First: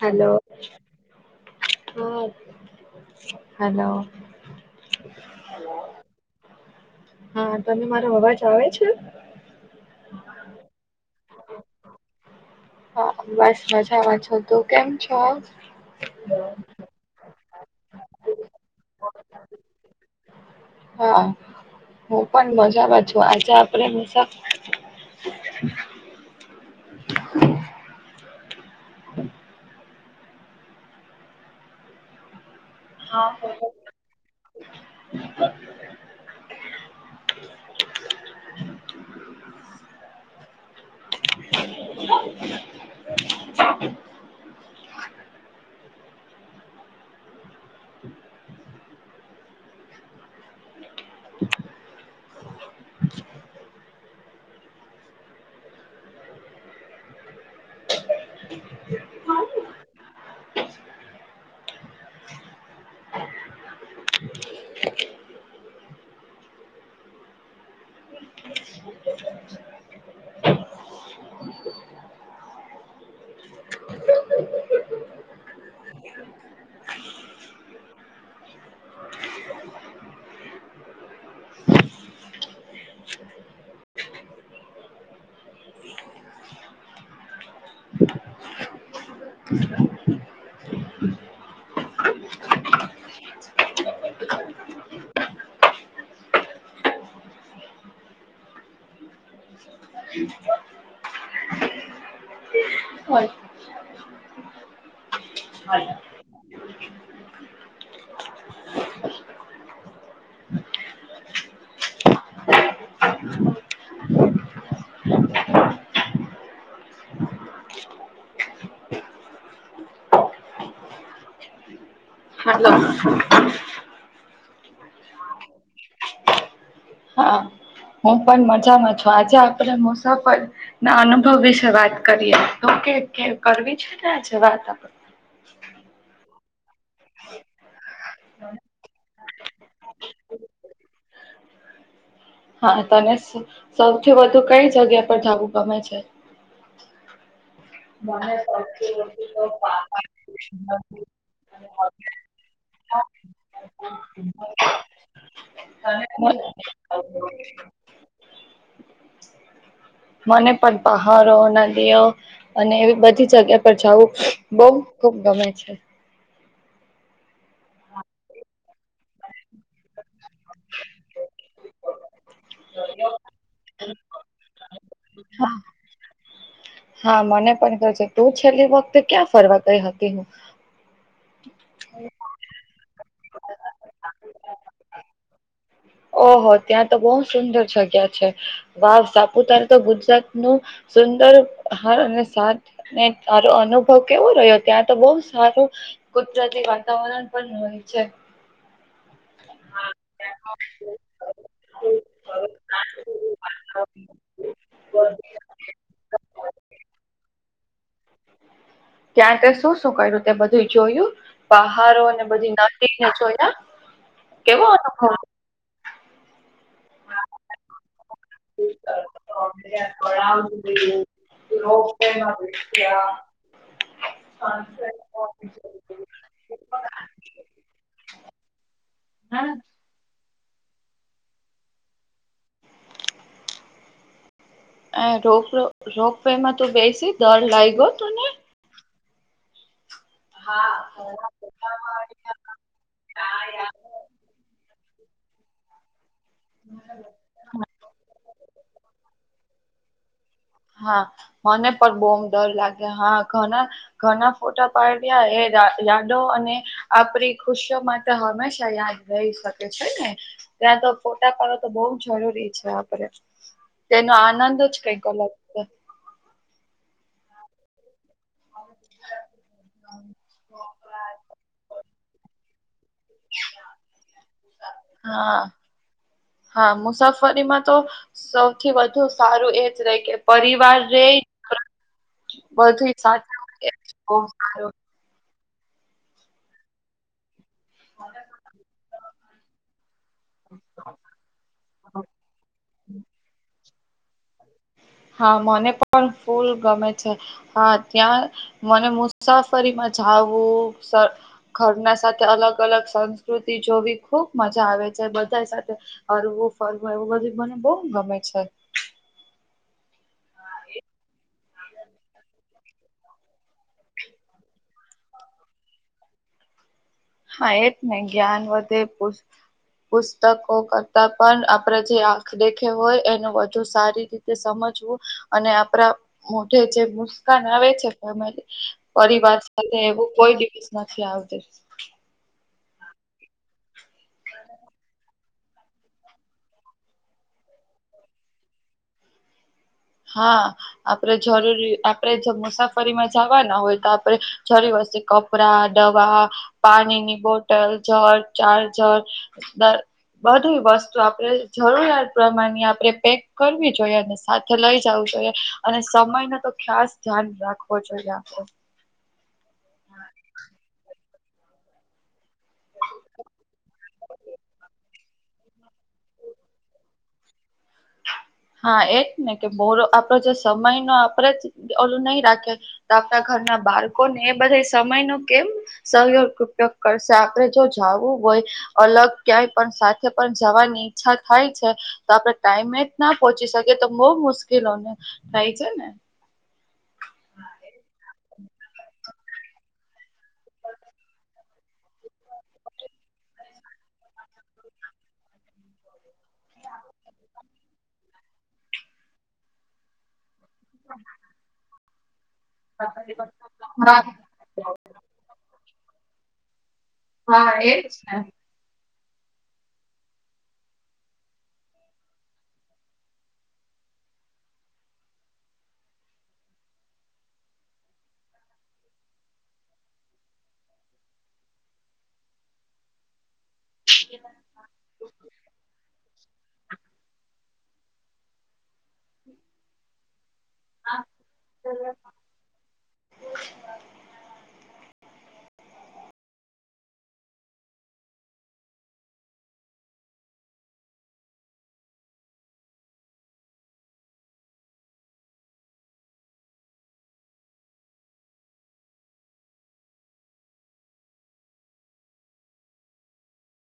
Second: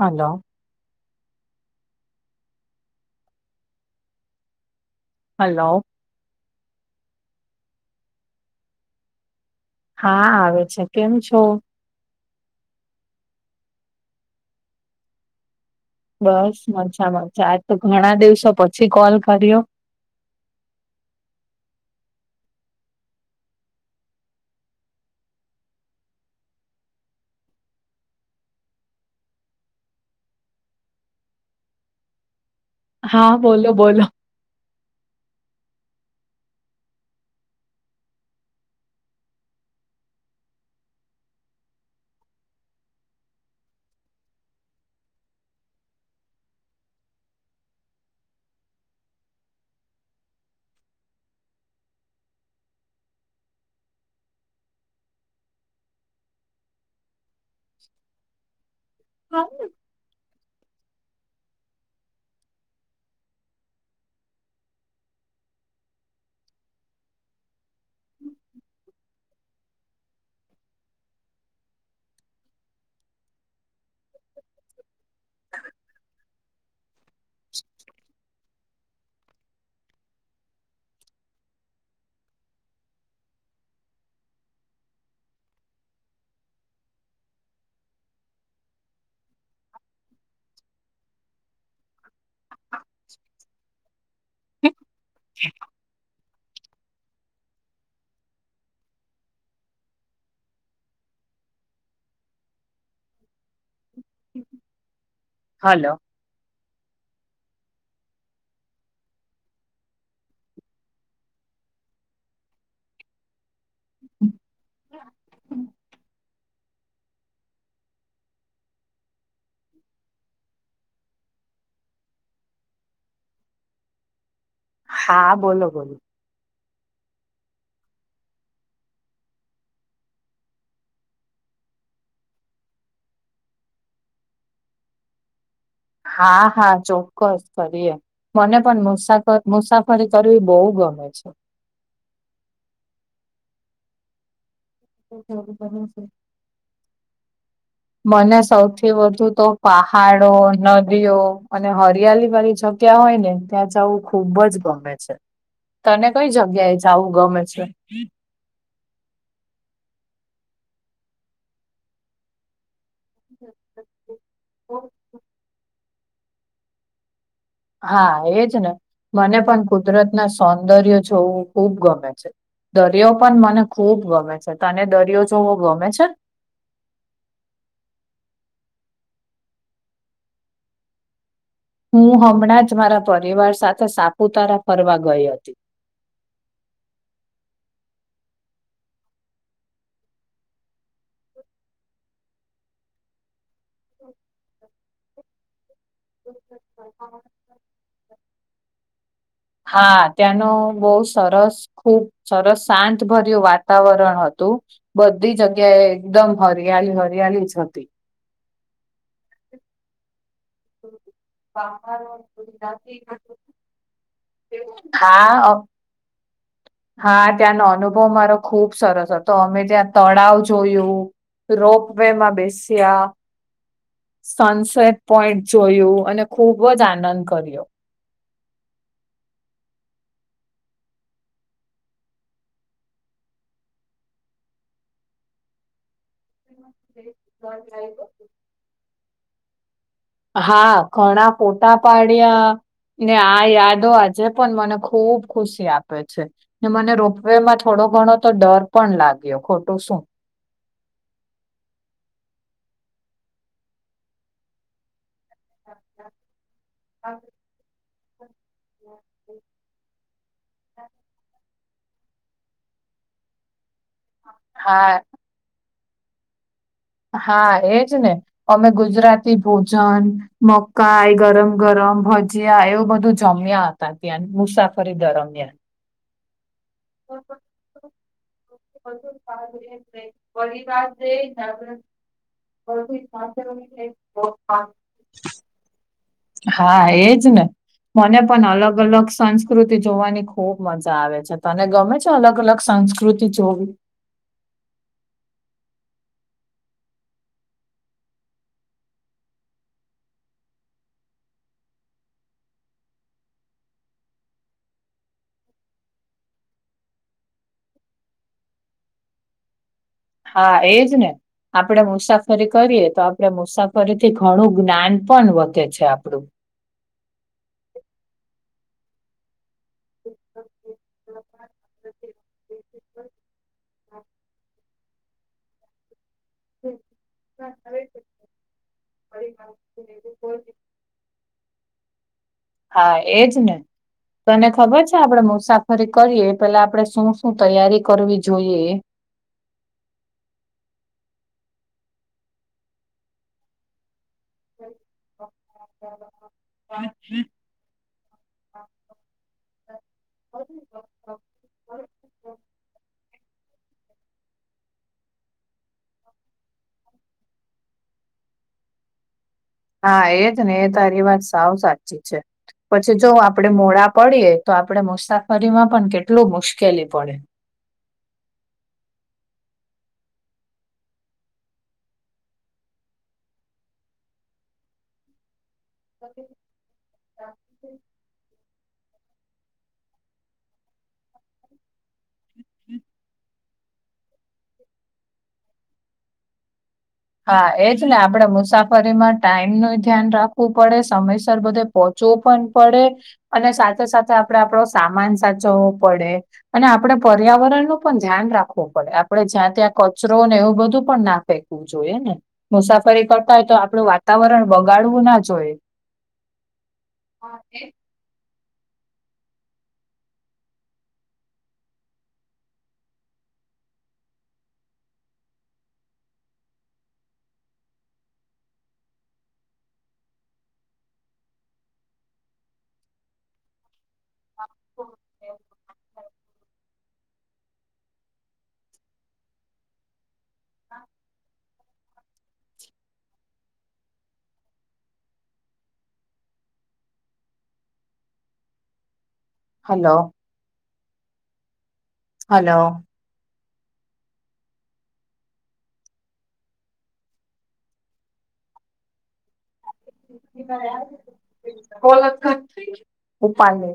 Hello. હ, hello. Hello. હા, તમને મારો અવાજ આવે છે? હા, આવે છે. કેમ છો? હા, બસ મજામાં છુ તું કેમ છો? બસ મજા મજા, આજ તો ઘણા દિવસો પછી કોલ કર્યો. હા, હું પણ મજામાં છું આજે આપડે મુસા [inaudible] હા, બોલો બોલો. [inaudible] [inaudible] [inaudible] હા, ના. [inaudible] [inaudible] હ. હોય‌. હલો હોય. મતલબ. હા, બોલો બોલો. હા, હું પણ મજામાં છું આજે આપડે મુસાફર ના અનુભવ વિશે વાત કરીએ તો કે કરવી છે ને આજે વાત આપણે? હા હા, ચોક્કસ કરીએ મને પણ મુસાફર મુસાફરી કરવી બો ગમે છે. હા, તને સૌથી વધુ કઈ જગ્યા પર જવું ગમે છે? મને સૌથી વધુ તો પહાડો, નદીઓ, અને હરિયાલી વાલી જગ્ ગ્યા હોય ને ત્યાં જવું ખુબ જ ગમે છે. તને કઈ જગ્યા એ જાવું ગમે છે? મને પણ પહાડો, નદીઓ અને એવી બ જગ્યા પર જાવું બો ખુબ ગમે છે. હા, એજને મને પણ કુદરતના સૌંદર્ય જોવું ખુબ ગમે છે. દરિયો પણ મને ખુબ ગમે છે તને દરિયો જોવો હા. ગમે છે? હા, મને પણ કે છે તું છેલ્લી વખતે ક્યાં ફરવા ગઈ હતી હું? હું હમણાં જ મારા પરિવાર સાથે સાપુતારા ફરવા ગઈ હતી ઓહો ત્યાં તો બો સુંદર જગ્યા છે. વાવ સાપુતારા તો ગુજરાત નું સુંદર હાર અને સાથને તારો અનુભવ કેવો રહ્યો ત્યાં તો બોવ સારું કુદરતી વાતાવરણ પણ હોય છે. હા ત્યાંનો બો સરસ ખુબ સરસ શાંતભર્યું વાતાવરણ હતું બધી જગ્યા એ એકદમ હરિયાળી હરિયાળી જ હતી ત્યાં તે શું શું કર્યું? એ બધું જોયું પહારો અને બધી નાદીને જોયા કેવો અનુભવ હા અ હા ત્યાંનો અનુભવ મારો ખુબ સરસ હતો અમે ત્યાં તળાવ જોયું રોપ વે માં બેસ્યા સનસેટ પોઈન્ટ જોયું અને ખુબ જ આનંદ કર્યો. હા. અ રોપવે રોપવેેમાં તો બેસી ડર લાગ્યો તને? હા ધણા ફોટા પાડ્યા ને આ યાદો આજે પણ મને ખુબ ખુશી આપે છે. ને મને રોપવેમાં થોડો ઘણો તો ડર પણ લાગ્યો ખોટુ શું હા મને પણ બો ડર લાગે હા ઘણા ઘણા ફોટા પાડ્યા એ યા યાદો અને આપણી ખુશીઓ માટે હમે [unintelligible] રઈ શકે છે, ને ત્યાં તો ફોટા પાડો તો બો જરૂરી છે, આપણે તેનો આનંદ જ હા કંઈક અલગ [unintelligible] હા એજ ને અમે ગુજરાતી ભોજન મકાઈ ગરમ ગરમ ભ જીયા એવું બધું જમ્યા હતા ત્યાં મુસાફરી હા દરમ્યાન હા મુસાફરીમાં તો સ પરિવાર રે રેય ને બધું સાથે આપણે મળે એ જ બહુ સારું [inaudible] હા એજ ને મને પણ અલગ અલગ સંસ્કૃતિ જોવાની ખુબ મજા આવે છે, તને ગમે? અલગ અલગ સંસ્કૃતિ જોવી? હા મને પણ ફૂલ ગમે છે. હા ત્યાં મને મુસાફરીમાં જાવું સ ઘરના સાથે અલગ અલગ સંસ્કૃતિ જોવી ખુબ મજા આવે છે, બધા સાથે હરવું ફરવું એવું બધું મને બો ગમે છે. હા એજ ને આપડે મુસાફરી કરીએ તો આપડે મુસાફરીથી ઘણું જ્ઞાન પણ વધે છે, આપડું હા એ જ ને જ્ઞાન વધે પો હા પુસ્તકો કરતા પણ આપણેે જે આંખ દેખે હોય એનું વધુ સારી રી તે સમજવું અને આપણા મોઢે જે મુસ્કાન આવે છે. [unintelligible] પરિવાર સાથે એવું કોઈ દિવસ નથી આવતી હા એજ ને તને ખબર છે, આપડે મુસાફરી કરીએ પેલા આપણે શું શું તૈયારી કરવી જોઈએ? હા. આપણેે જરૂરી આપડે જો મુસાફરીમાં જાવાના હોય તો આપડે જરી વસી કપડા, દવા, પાણીની બોટલ, [unintelligible] ચાર્જર, દ બધી વસ્તુ આપણેે જરૂરિયાત પ્રમાણ આપણે પેક કરવી જોઈએ અને સા થે લઈ જાવું જોઈએ અને સમયનુ તો ખાસ ધ્યાન રાખવો જોઈએ આપડે હા એજ ને એ તારી વાત સાવ સા ઠીક છે. પછી જો, આપડે મોડા પડીએ તો આપડે મુસાફરીમાં પણ કેટલુ મુશ્કેલી પડે હા એજ ને કે બોલો આપડો જે સમય નો આપડે જ ઓલુ નહી રાખીએ તો આપણા ઘરના બાળકો ને એ બધા સમય નૂ કેમ સહયોગ ઉપયોગ કરશે આપણે જો જાવુ હોય, અલગ ક્યાંય પણ સાથે પણ જવાની ઈચ્છા થાય છે તો આપડે ટાઈમે જ ના પહોચી શકે તો બહુ મુશ્કેલોને થાય છેને. હા, એ જ આપડે મુસાફરીમા ટાઈમનુ ધ્યાન રાખવું પડે સમયસર બધે પહોચવુ પણ પડે અને સાથે સાથે આપડે આપડો સામાન સાચવવો પડે અને આપણે પર્યાવરણનુ પણ ધ્યાન રાખવું પડે આપડે જ્યા ત્યા કચરો ને એવુ બધુ પણ ના ફેકવુ જોઈએ, ને મુસાફરી કરતા હોય તો આપણું હા વાતાવરણ વગાડવું ના જોઈએ. હા એ ને એ હ હલો હલો કોલ ઉપપાને